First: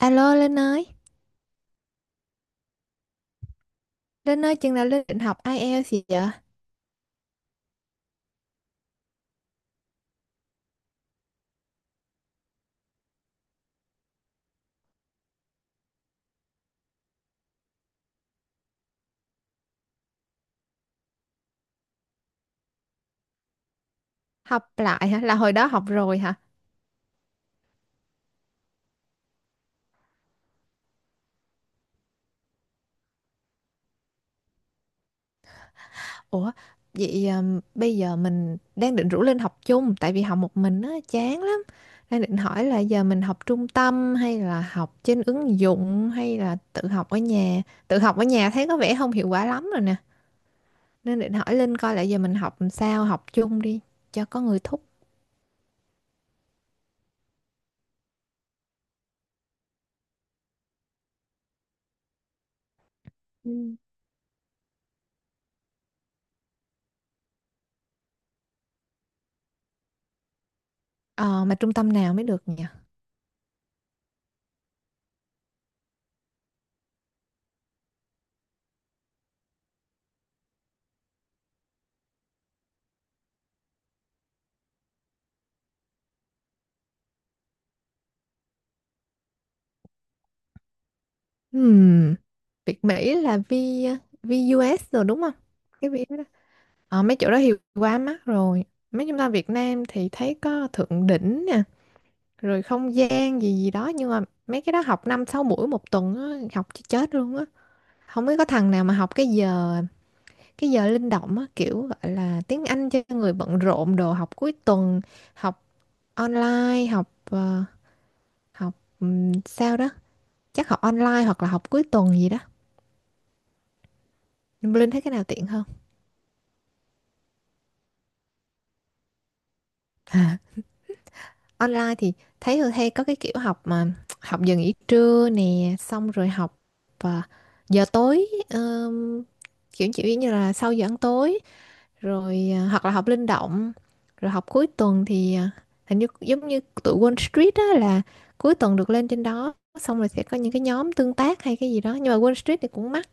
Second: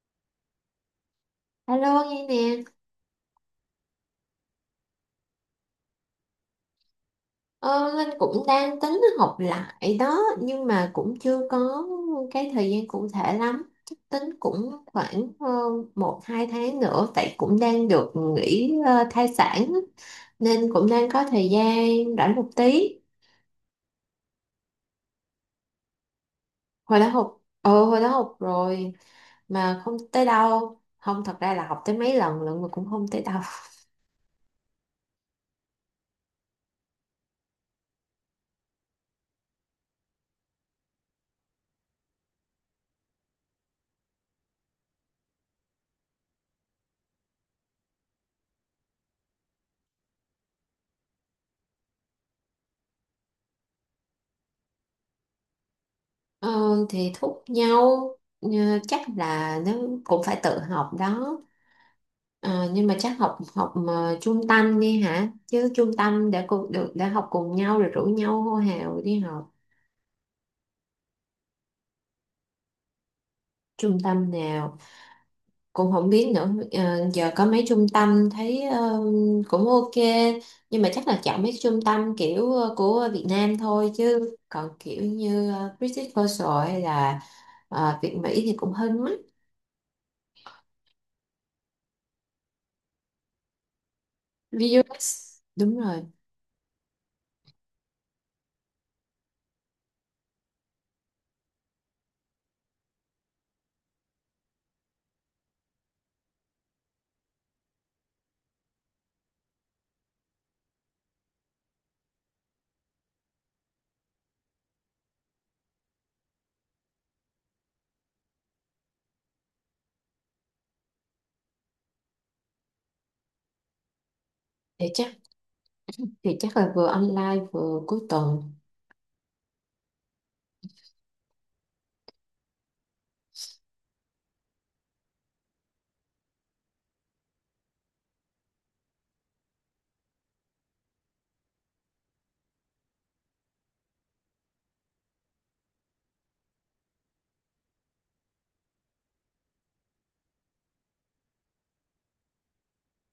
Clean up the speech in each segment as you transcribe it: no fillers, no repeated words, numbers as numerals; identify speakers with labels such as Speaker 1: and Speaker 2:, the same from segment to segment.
Speaker 1: Alo
Speaker 2: Alo nghe nè.
Speaker 1: Linh ơi chừng nào Linh định học IELTS gì vậy?
Speaker 2: Ờ, Linh cũng đang tính học lại đó nhưng mà cũng chưa có cái thời gian cụ thể lắm. Chắc tính cũng khoảng một hai tháng nữa, tại cũng đang được nghỉ thai sản á, nên cũng đang có thời gian rảnh một tí.
Speaker 1: Học lại hả? Là hồi đó học rồi hả?
Speaker 2: Hồi đó học rồi mà không tới đâu. Không, thật ra là học tới mấy lần lận mà cũng không tới đâu.
Speaker 1: Ủa, vậy bây giờ mình đang định rủ Linh học chung tại vì học một mình á chán lắm. Đang định hỏi là giờ mình học trung tâm hay là học trên ứng dụng hay là tự học ở nhà. Tự học ở nhà thấy có vẻ không hiệu quả lắm rồi nè. Nên định hỏi Linh coi là giờ mình học làm sao, học chung đi cho có người thúc.
Speaker 2: ờ, thì thúc nhau. ờ, Chắc là nó cũng phải tự học đó. Ờ, nhưng mà chắc học học
Speaker 1: Ừ.
Speaker 2: mà trung tâm đi hả, chứ trung tâm đã cùng được, đã học cùng nhau rồi rủ nhau hô hào đi học.
Speaker 1: Ờ mà trung tâm nào mới được nhỉ?
Speaker 2: Trung tâm nào cũng không biết nữa. Ờ, giờ có mấy trung tâm thấy cũng ok, nhưng mà chắc là chọn mấy trung tâm kiểu của Việt Nam thôi, chứ còn kiểu như British Coastal hay là Việt Mỹ thì cũng hơi mắc.
Speaker 1: Hmm. Việt Mỹ là VUS
Speaker 2: VUS
Speaker 1: rồi đúng không?
Speaker 2: đúng
Speaker 1: Cái V
Speaker 2: rồi.
Speaker 1: đó. Ờ, mấy chỗ đó thì quá mắc rồi. Mấy chúng ta Việt Nam thì thấy có Thượng Đỉnh nè, rồi không gian gì gì đó nhưng mà mấy cái đó học 5 6 buổi một tuần á, học cho chết luôn á. Không biết có thằng nào mà học cái giờ linh động á, kiểu gọi là tiếng Anh cho người bận rộn đồ học cuối tuần, học online, học ờ, học sao đó, chắc học online hoặc là học cuối tuần gì đó.
Speaker 2: thì
Speaker 1: Linh thấy cái
Speaker 2: chắc
Speaker 1: nào tiện hơn?
Speaker 2: thì chắc là vừa online vừa cuối tuần.
Speaker 1: Online thì thấy Hương hay có cái kiểu học mà học giờ nghỉ trưa nè xong rồi học à, giờ tối, kiểu kiểu như là sau giờ ăn tối rồi à, hoặc là học linh động rồi học cuối tuần thì à, hình như giống như tụi Wall Street á là cuối tuần được lên trên đó xong rồi sẽ có những cái nhóm tương tác hay cái gì đó nhưng mà Wall Street thì cũng mắc,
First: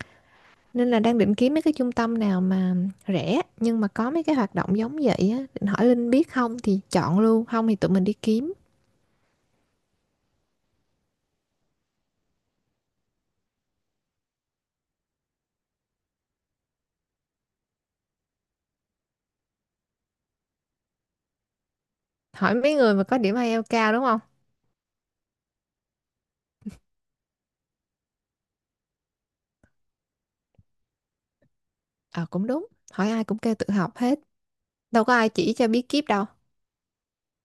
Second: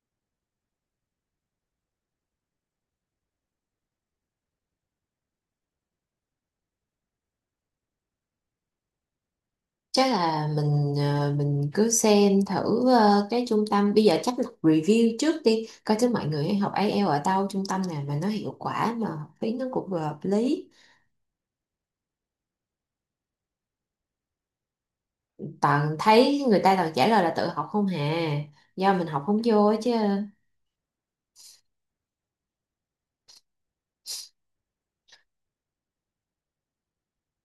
Speaker 1: nên là đang định kiếm mấy cái trung tâm nào mà rẻ nhưng mà có mấy cái hoạt động giống vậy á, định hỏi Linh biết không thì chọn luôn, không thì tụi mình đi kiếm,
Speaker 2: Chắc là mình cứ xem thử cái trung tâm bây giờ, chắc là review trước đi, coi thử mọi người học IELTS ở đâu, trung tâm nào mà nó hiệu quả mà học phí nó cũng vừa hợp lý.
Speaker 1: hỏi mấy người mà có điểm IELTS cao đúng không?
Speaker 2: Toàn thấy người ta toàn trả lời là tự học không hà, do mình học không vô á chứ.
Speaker 1: Ờ cũng đúng, hỏi ai cũng kêu tự học hết, đâu có ai chỉ cho bí kíp đâu.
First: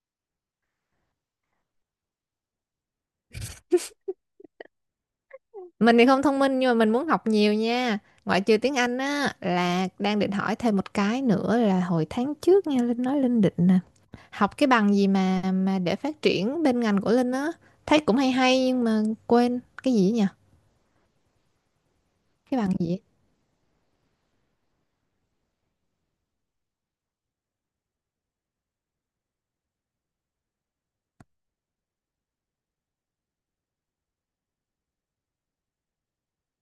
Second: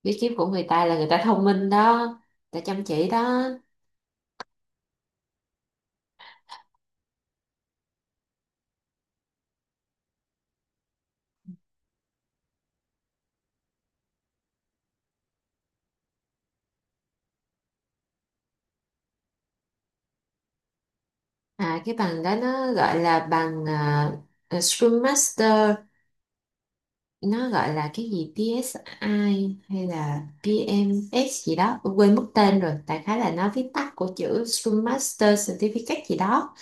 Speaker 2: Bí kíp của người ta là người ta thông minh đó, người ta chăm chỉ đó.
Speaker 1: Mình thì không thông minh nhưng mà mình muốn học nhiều nha. Ngoại trừ tiếng Anh á là đang định hỏi thêm một cái nữa, là hồi tháng trước nghe Linh nói Linh định nè. Học cái bằng gì mà để phát triển bên ngành của Linh á, thấy cũng hay hay nhưng mà quên cái gì ấy nhỉ?
Speaker 2: À, cái bằng đó
Speaker 1: Cái
Speaker 2: nó
Speaker 1: bằng gì
Speaker 2: gọi
Speaker 1: ấy?
Speaker 2: là bằng Scrum Master. Nó gọi là cái gì PSI hay là PMS gì đó, quên mất tên rồi, đại khái là nó viết tắt của chữ Scrum Master Certificate gì đó.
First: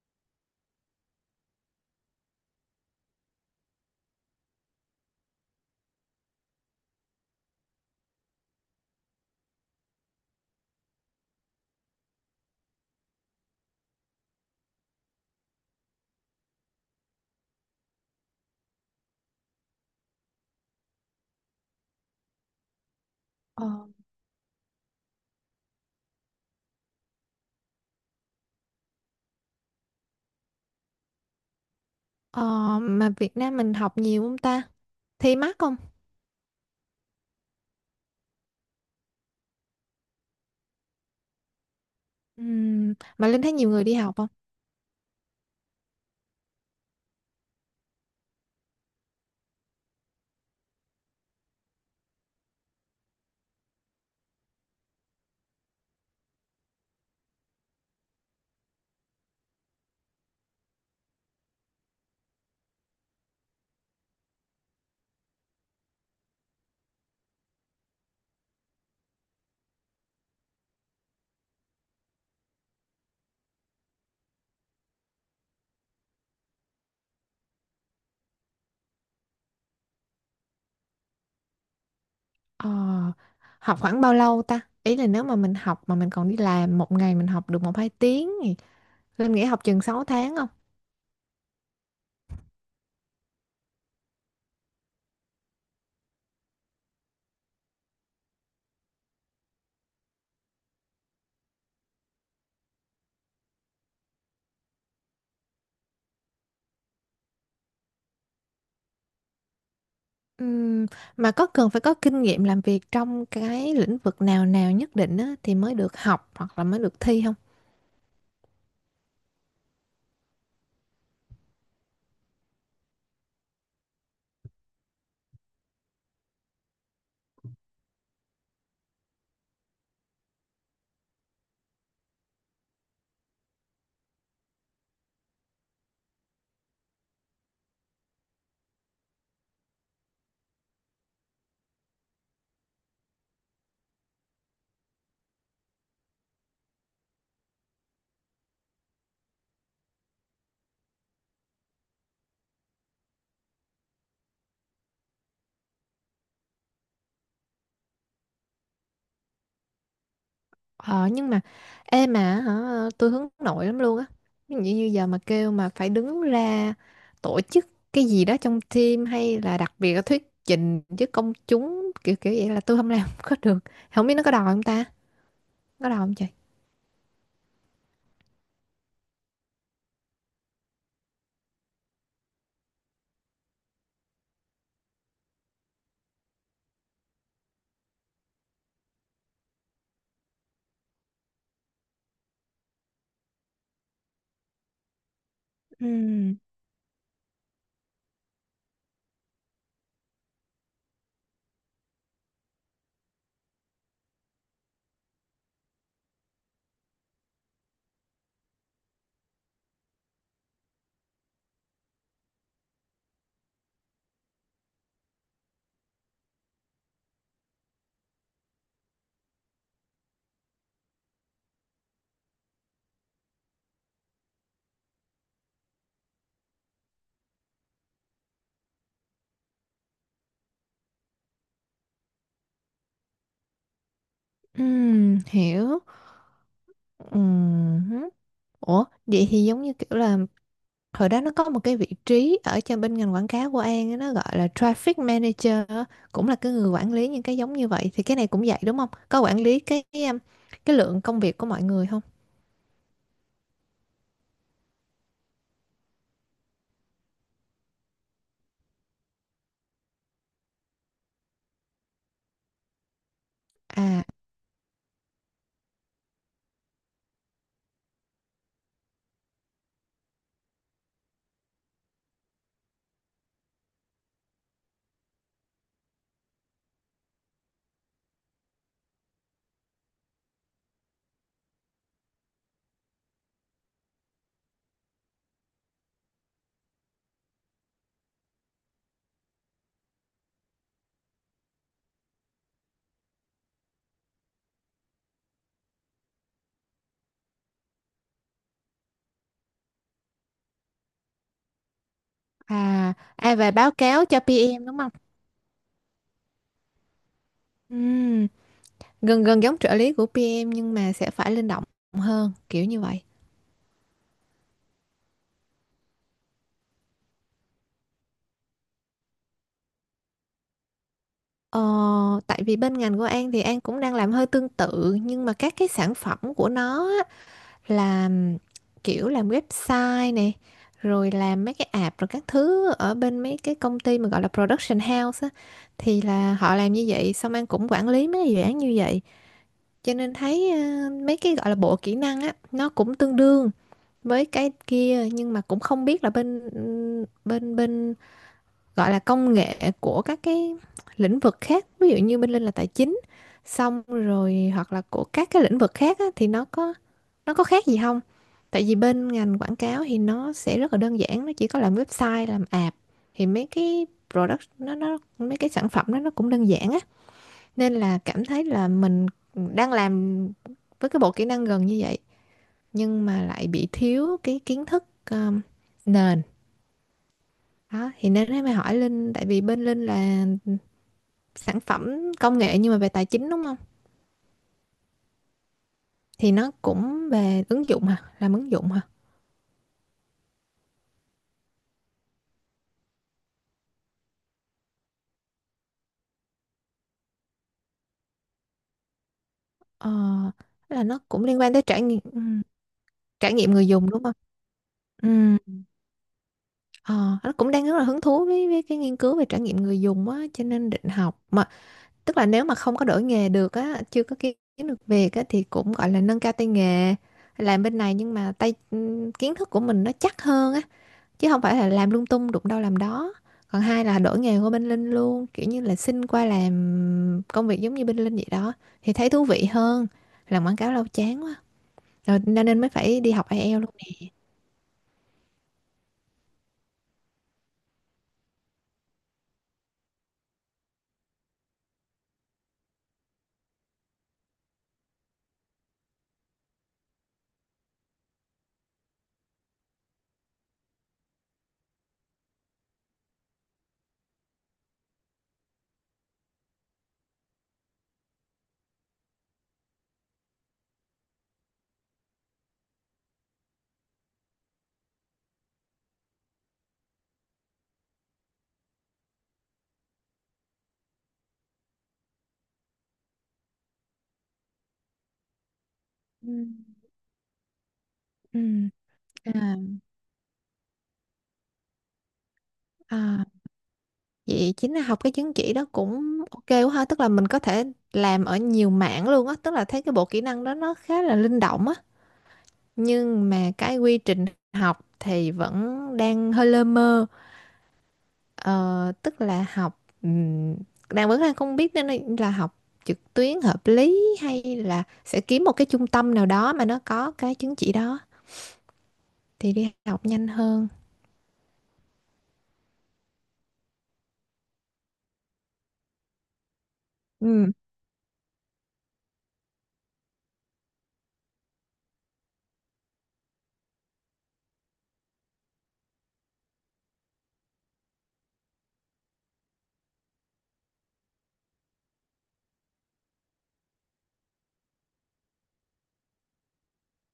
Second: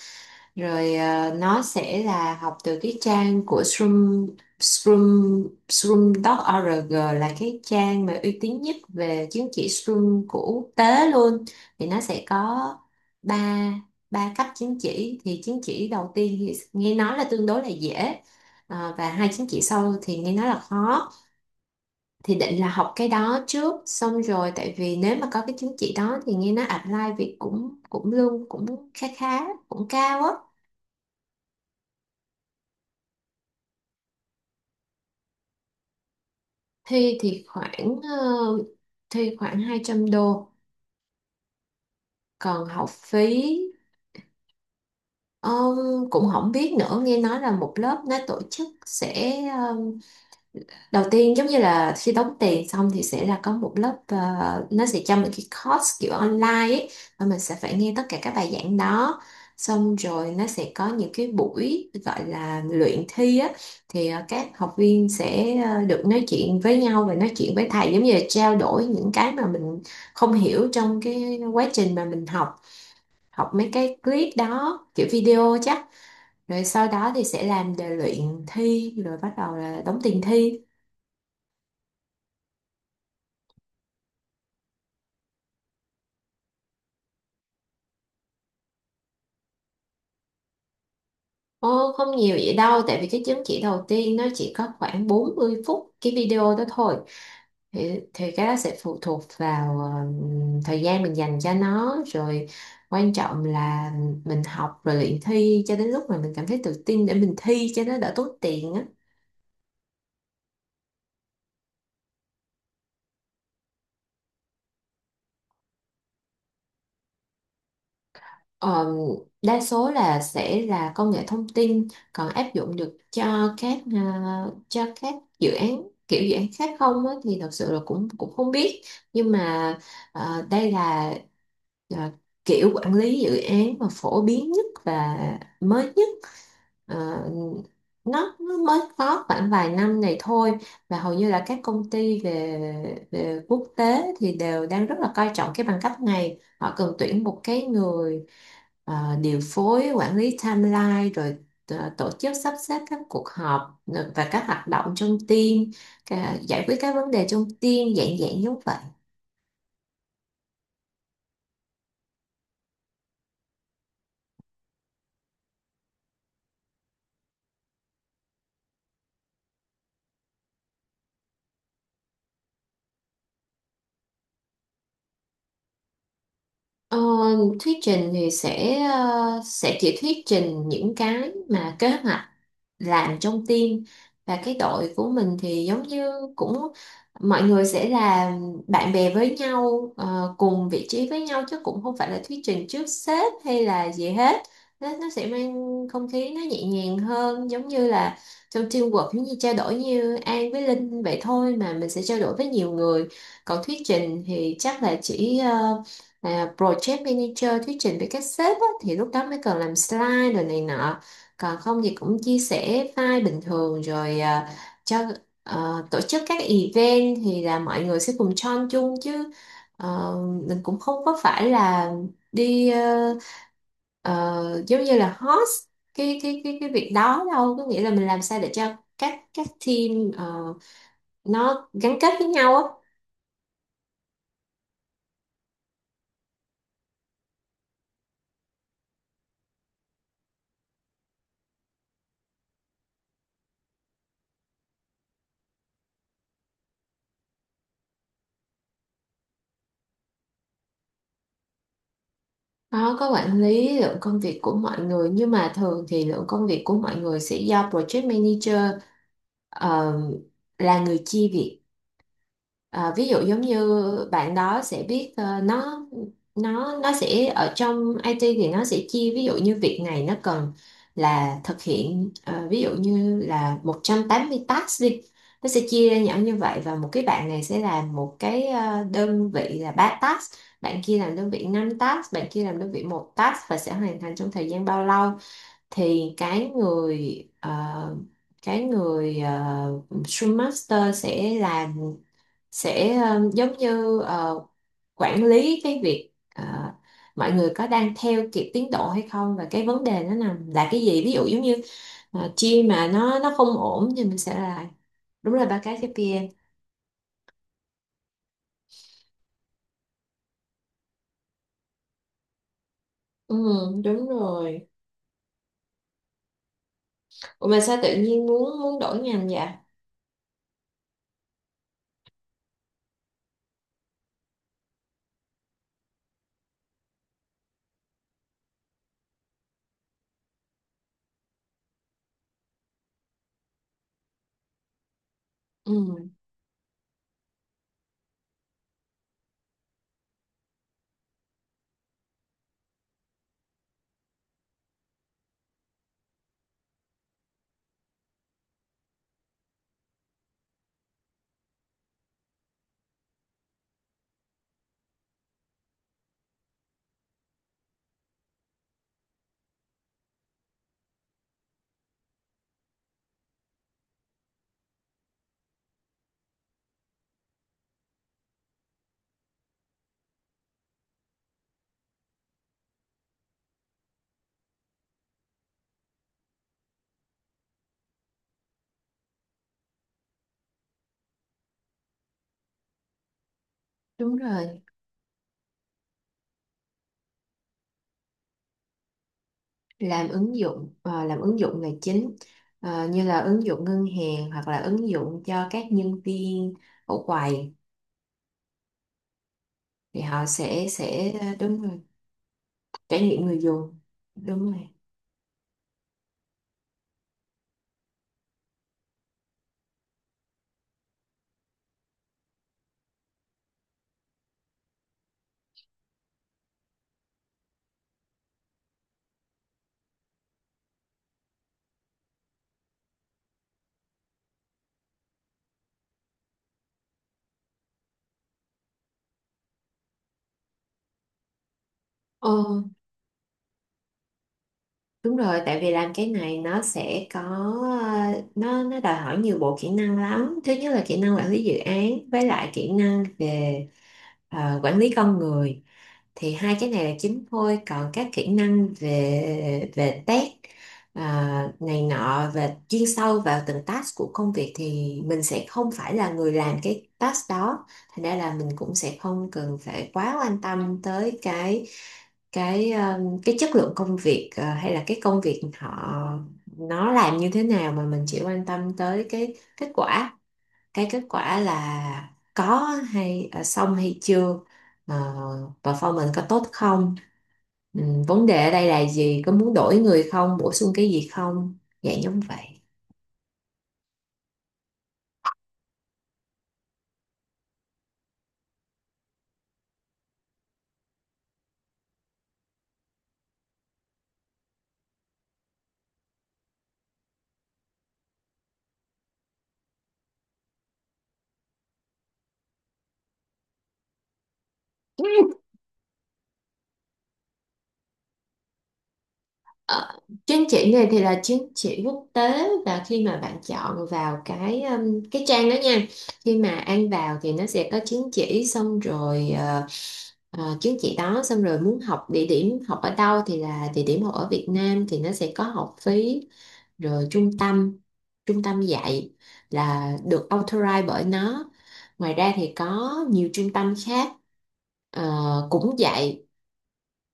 Speaker 2: Rồi nó sẽ là học từ cái trang của Shroom Shroom Shroom.org là cái trang mà uy tín nhất về chứng chỉ Shroom của quốc tế luôn. Thì nó sẽ có ba ba cấp chứng chỉ. Thì chứng chỉ đầu tiên thì nghe nói là tương đối là dễ. Ờ, và hai chứng chỉ sau thì nghe nói là khó. Thì định là học cái đó
Speaker 1: Ờ,
Speaker 2: trước xong rồi, tại vì nếu mà có cái chứng chỉ đó thì nghe nói apply việc cũng cũng lương cũng khá khá, cũng cao á.
Speaker 1: ờ, mà Việt Nam mình học nhiều không ta? Thi mắc không?
Speaker 2: thi thì khoảng ờ, Thi khoảng 200 đô. Còn học
Speaker 1: Mà Linh thấy
Speaker 2: phí
Speaker 1: nhiều người đi học không?
Speaker 2: ờ, cũng không biết nữa. Nghe nói là một lớp nó tổ chức sẽ đầu tiên, giống như là khi đóng tiền xong thì sẽ là có một lớp, nó sẽ cho mình cái course kiểu online ấy, và mình sẽ phải nghe tất cả các bài giảng đó, xong rồi nó sẽ có những cái buổi gọi là luyện thi á. Thì các học viên sẽ được nói chuyện với nhau và nói chuyện với thầy, giống như là trao đổi những cái mà mình không hiểu trong cái quá trình mà mình học, học mấy cái clip đó kiểu video chắc, rồi sau đó thì sẽ làm đề luyện thi, rồi bắt đầu là đóng tiền thi.
Speaker 1: Ờ, học khoảng bao lâu ta? Ý là nếu mà mình học mà mình còn đi làm, một ngày mình học được một hai tiếng thì Linh nghĩ học chừng 6 tháng không?
Speaker 2: Ồ, không nhiều vậy đâu, tại vì cái chứng chỉ đầu tiên nó chỉ có khoảng 40 phút cái video đó thôi. Thì cái đó sẽ phụ thuộc vào thời gian mình dành cho nó, rồi quan trọng là mình học rồi luyện thi cho đến lúc mà mình cảm thấy tự tin để mình thi cho nó đỡ tốn tiền á.
Speaker 1: Ừm, mà có cần phải có kinh nghiệm làm việc trong cái lĩnh vực nào nào nhất định á thì mới được học hoặc là mới được thi không?
Speaker 2: Ờ, đa số là sẽ là công nghệ thông tin, còn áp dụng được cho cho các dự án kiểu dự án khác không á, thì thật sự là cũng cũng không biết. Nhưng mà đây là ờ, kiểu quản lý dự án mà phổ biến nhất và mới nhất. Ờ, nó mới có khoảng vài năm này thôi, và hầu như là các công ty về về quốc tế thì đều đang rất là coi trọng cái bằng cấp này. Họ cần tuyển một cái người điều phối, quản lý timeline, rồi tổ chức sắp xếp các cuộc họp, và các hoạt động trong team. Giải quyết các vấn đề trong team, dạng dạng giống vậy.
Speaker 1: Ờ, nhưng mà ê mà hả, tôi hướng nội lắm luôn á. Ví dụ như giờ mà kêu mà phải đứng ra tổ chức cái gì đó trong team hay là đặc biệt là thuyết trình với công chúng kiểu kiểu vậy là tôi không làm có được. Không biết nó có đòi không ta? Có đau không chị?
Speaker 2: Ờ, thuyết trình thì sẽ chỉ thuyết trình những cái mà kế hoạch làm trong team. Và cái đội của mình thì giống như cũng mọi người sẽ là bạn bè với nhau, cùng vị trí với nhau, chứ cũng không phải là thuyết trình trước sếp hay là gì hết. Nó sẽ mang không khí
Speaker 1: Ừm.
Speaker 2: nó nhẹ nhàng hơn, giống như là trong teamwork, giống như trao đổi như An với Linh vậy thôi, mà mình sẽ trao đổi với nhiều người. Còn thuyết trình thì chắc là chỉ là project manager thuyết trình với các sếp á, thì lúc đó mới cần làm slide rồi này nọ. Còn không thì cũng chia sẻ file bình thường rồi cho. Tổ chức các event thì là mọi người sẽ cùng join chung chứ. Ờ, mình cũng không có phải là đi giống như là host cái việc đó, đâu có nghĩa là mình làm sao để cho các team nó gắn kết với nhau á.
Speaker 1: Hiểu. Ừm. Ủa vậy thì giống như kiểu là hồi đó nó có một cái vị trí ở cho bên ngành quảng cáo của An á, nó gọi là traffic manager á, cũng là cái người quản lý những cái giống như vậy, thì cái này cũng vậy đúng không, có quản lý cái lượng công việc của mọi người không?
Speaker 2: Nó có quản lý lượng công việc của mọi người, nhưng mà thường thì lượng công việc của mọi người sẽ do project manager ờ, là người chia việc. Ờ, ví dụ giống như
Speaker 1: à
Speaker 2: bạn đó sẽ biết nó sẽ ở trong IT, thì nó sẽ chia, ví dụ như việc này nó cần là thực hiện ví dụ như là 180 task đi. Nó sẽ chia ra nhỏ như vậy, và một cái bạn này sẽ làm một cái đơn vị là 3 task, bạn kia làm đơn vị 5 task, bạn kia làm đơn vị một task, và sẽ hoàn thành trong thời gian bao lâu. Thì cái người Scrum Master sẽ làm, sẽ giống như quản lý cái việc, mọi người có đang theo kịp tiến độ hay không, và cái vấn đề nó nằm là cái gì. Ví dụ giống như chia mà
Speaker 1: à
Speaker 2: nó
Speaker 1: à
Speaker 2: không
Speaker 1: và báo
Speaker 2: ổn thì
Speaker 1: cáo
Speaker 2: mình
Speaker 1: cho
Speaker 2: sẽ là
Speaker 1: PM đúng không?
Speaker 2: đúng là ba cái KPI.
Speaker 1: Ừm, gần gần giống trợ lý của PM nhưng mà sẽ phải linh động hơn kiểu như vậy.
Speaker 2: Ừ, đúng rồi. Ủa mà sao tự nhiên muốn muốn đổi ngành vậy.
Speaker 1: Ờ, tại vì bên ngành của An thì An cũng đang làm hơi tương tự nhưng mà các cái sản phẩm của nó á, là kiểu làm website này rồi làm mấy cái app rồi các thứ ở bên mấy cái công ty mà gọi là production house á, thì
Speaker 2: Ừ,
Speaker 1: là họ làm như vậy, xong An cũng quản lý mấy cái dự án như vậy, cho nên thấy mấy cái gọi là bộ kỹ năng á nó cũng tương đương với cái kia, nhưng mà cũng không biết là bên bên bên gọi là công nghệ của các cái lĩnh vực khác, ví dụ như bên Linh là tài chính, xong rồi hoặc là của các cái lĩnh vực khác á, thì nó có khác gì không, tại vì bên ngành quảng cáo thì nó sẽ rất là đơn giản, nó chỉ có làm website làm app, thì mấy cái product nó, mấy cái sản phẩm đó nó cũng đơn giản á, nên là cảm thấy là mình đang làm với cái bộ kỹ năng gần như vậy nhưng mà lại bị thiếu cái kiến thức um, nền đó, thì nên mới hỏi Linh, tại vì bên Linh là sản phẩm công nghệ nhưng mà về tài chính đúng không?
Speaker 2: đúng rồi.
Speaker 1: Thì nó cũng về ứng dụng hả? Làm ứng dụng hả?
Speaker 2: Làm ứng dụng là chính. Ờ, như là ứng dụng ngân hàng hoặc là ứng dụng cho các nhân viên ở quầy,
Speaker 1: Ờ,
Speaker 2: thì họ sẽ
Speaker 1: là nó cũng liên quan
Speaker 2: đúng
Speaker 1: tới
Speaker 2: rồi. Trải nghiệm
Speaker 1: trải
Speaker 2: người
Speaker 1: nghiệm người
Speaker 2: dùng
Speaker 1: dùng đúng không?
Speaker 2: đúng rồi.
Speaker 1: Ừm, ờ, nó cũng đang rất là hứng thú với, cái nghiên cứu về trải nghiệm người dùng á, cho nên định học, mà tức là nếu mà không có đổi nghề được á, chưa có kiếm được việc á thì cũng gọi là nâng cao tay nghề làm bên này nhưng mà tay kiến thức của mình nó chắc hơn á, chứ không phải là làm lung tung đụng đâu làm đó, còn hai là đổi nghề qua bên Linh luôn, kiểu như là xin qua làm công việc giống như bên Linh vậy đó, thì thấy thú vị hơn, làm quảng cáo lâu chán quá rồi
Speaker 2: Ờ,
Speaker 1: nên nên mới phải đi học IELTS luôn nè.
Speaker 2: đúng rồi, tại vì làm cái này nó sẽ có nó đòi hỏi nhiều bộ kỹ năng lắm. Thứ nhất là kỹ năng quản lý dự án, với lại kỹ năng về quản lý con người. Thì hai cái này là chính thôi, còn các kỹ năng về về test này nọ, về chuyên sâu vào từng task của công việc, thì mình sẽ không phải là người làm cái task đó. Thành ra là mình cũng sẽ không cần phải quá quan tâm tới cái chất lượng công việc, hay là cái công việc họ nó làm như thế nào, mà mình chỉ quan tâm tới cái kết quả. Cái kết quả là có hay xong hay chưa, ờ, performance có
Speaker 1: Ừ.
Speaker 2: tốt không. Ừ, vấn
Speaker 1: Ừ.
Speaker 2: đề ở đây là gì, có muốn
Speaker 1: À,
Speaker 2: đổi người không, bổ sung cái gì không, dạng giống vậy.
Speaker 1: à, vậy chính là học cái chứng chỉ đó cũng ok quá ha, tức là mình có thể làm ở nhiều mảng luôn á, tức là thấy cái bộ kỹ năng đó nó khá là linh động á, nhưng mà cái quy trình học thì vẫn đang hơi lơ mơ. Ờ, tức là học vẫn đang không biết nên là học trực tuyến hợp lý hay là sẽ kiếm một cái trung tâm nào đó mà nó có cái chứng chỉ đó thì đi
Speaker 2: Ờ,
Speaker 1: học nhanh
Speaker 2: chứng
Speaker 1: hơn.
Speaker 2: chỉ này thì là chứng chỉ quốc tế, và khi mà bạn chọn vào cái trang đó nha. Khi mà An vào thì nó
Speaker 1: Ừ.
Speaker 2: sẽ có chứng chỉ xong rồi ờ, Ờ, chứng chỉ đó xong rồi muốn học địa điểm học ở đâu, thì là địa điểm học ở Việt Nam thì nó sẽ có học phí, rồi trung tâm dạy là được authorize bởi nó. Ngoài ra thì có nhiều trung tâm khác ờ, cũng dạy.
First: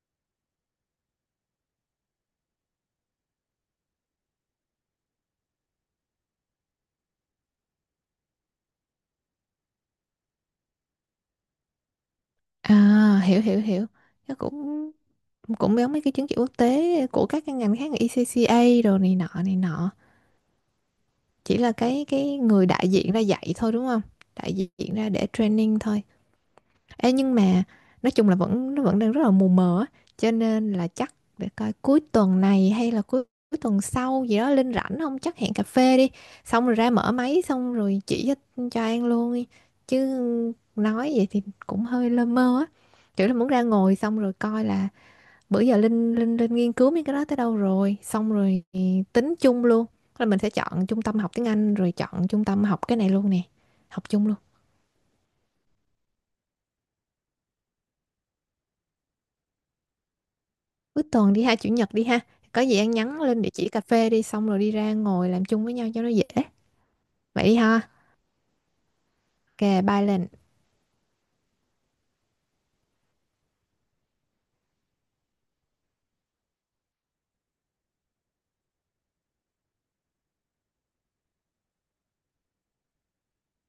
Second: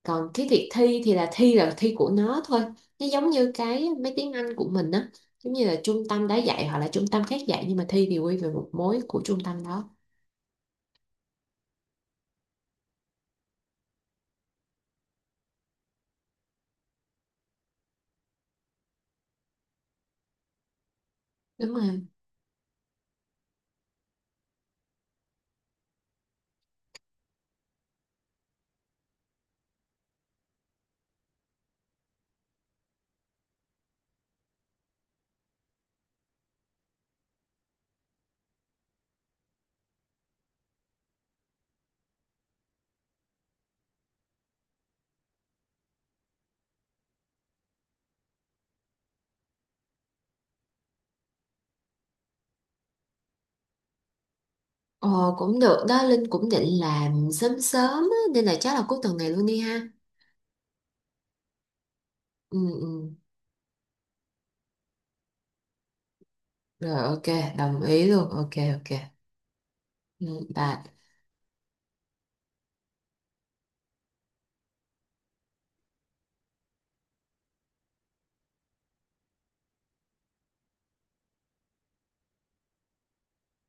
Speaker 2: Còn cái việc thi thì là thi, là thi của nó thôi. Nó giống như cái mấy tiếng Anh của mình á, giống như là trung tâm đã dạy hoặc là trung tâm khác dạy, nhưng mà thi thì quy về một mối của trung tâm đó.
Speaker 1: À, hiểu hiểu hiểu. Nó cũng cũng giống mấy cái chứng chỉ quốc tế của các cái ngành khác như ECCA đồ này nọ này nọ. Chỉ là
Speaker 2: Đúng rồi.
Speaker 1: cái người đại diện ra dạy thôi đúng không? Đại diện ra để training thôi. Ê, nhưng mà nói chung là nó vẫn đang rất là mù mờ á, cho nên là chắc để coi cuối tuần này hay là cuối tuần sau gì đó Linh rảnh không, chắc hẹn cà phê đi xong rồi ra mở máy xong rồi chỉ cho An luôn đi, chứ nói vậy thì cũng hơi lơ mơ á, kiểu là muốn ra ngồi xong rồi coi là bữa giờ Linh Linh Linh nghiên cứu mấy cái đó tới đâu rồi, xong rồi tính chung luôn là mình sẽ chọn trung tâm học tiếng Anh rồi chọn trung tâm học cái này luôn nè, học chung luôn.
Speaker 2: Ờ, cũng được đó, Linh cũng định làm sớm sớm á, nên là chắc là cuối tuần này luôn đi ha.
Speaker 1: Cuối tuần đi ha, chủ nhật đi ha.
Speaker 2: Ừ,
Speaker 1: Có gì ăn
Speaker 2: ừ.
Speaker 1: nhắn lên địa chỉ cà phê đi xong rồi đi ra ngồi làm chung với nhau cho nó dễ.
Speaker 2: Rồi ok,
Speaker 1: Vậy đi
Speaker 2: đồng
Speaker 1: ha.
Speaker 2: ý luôn, ok ok.
Speaker 1: Ok, bye
Speaker 2: Ừ,
Speaker 1: Linh.
Speaker 2: bye.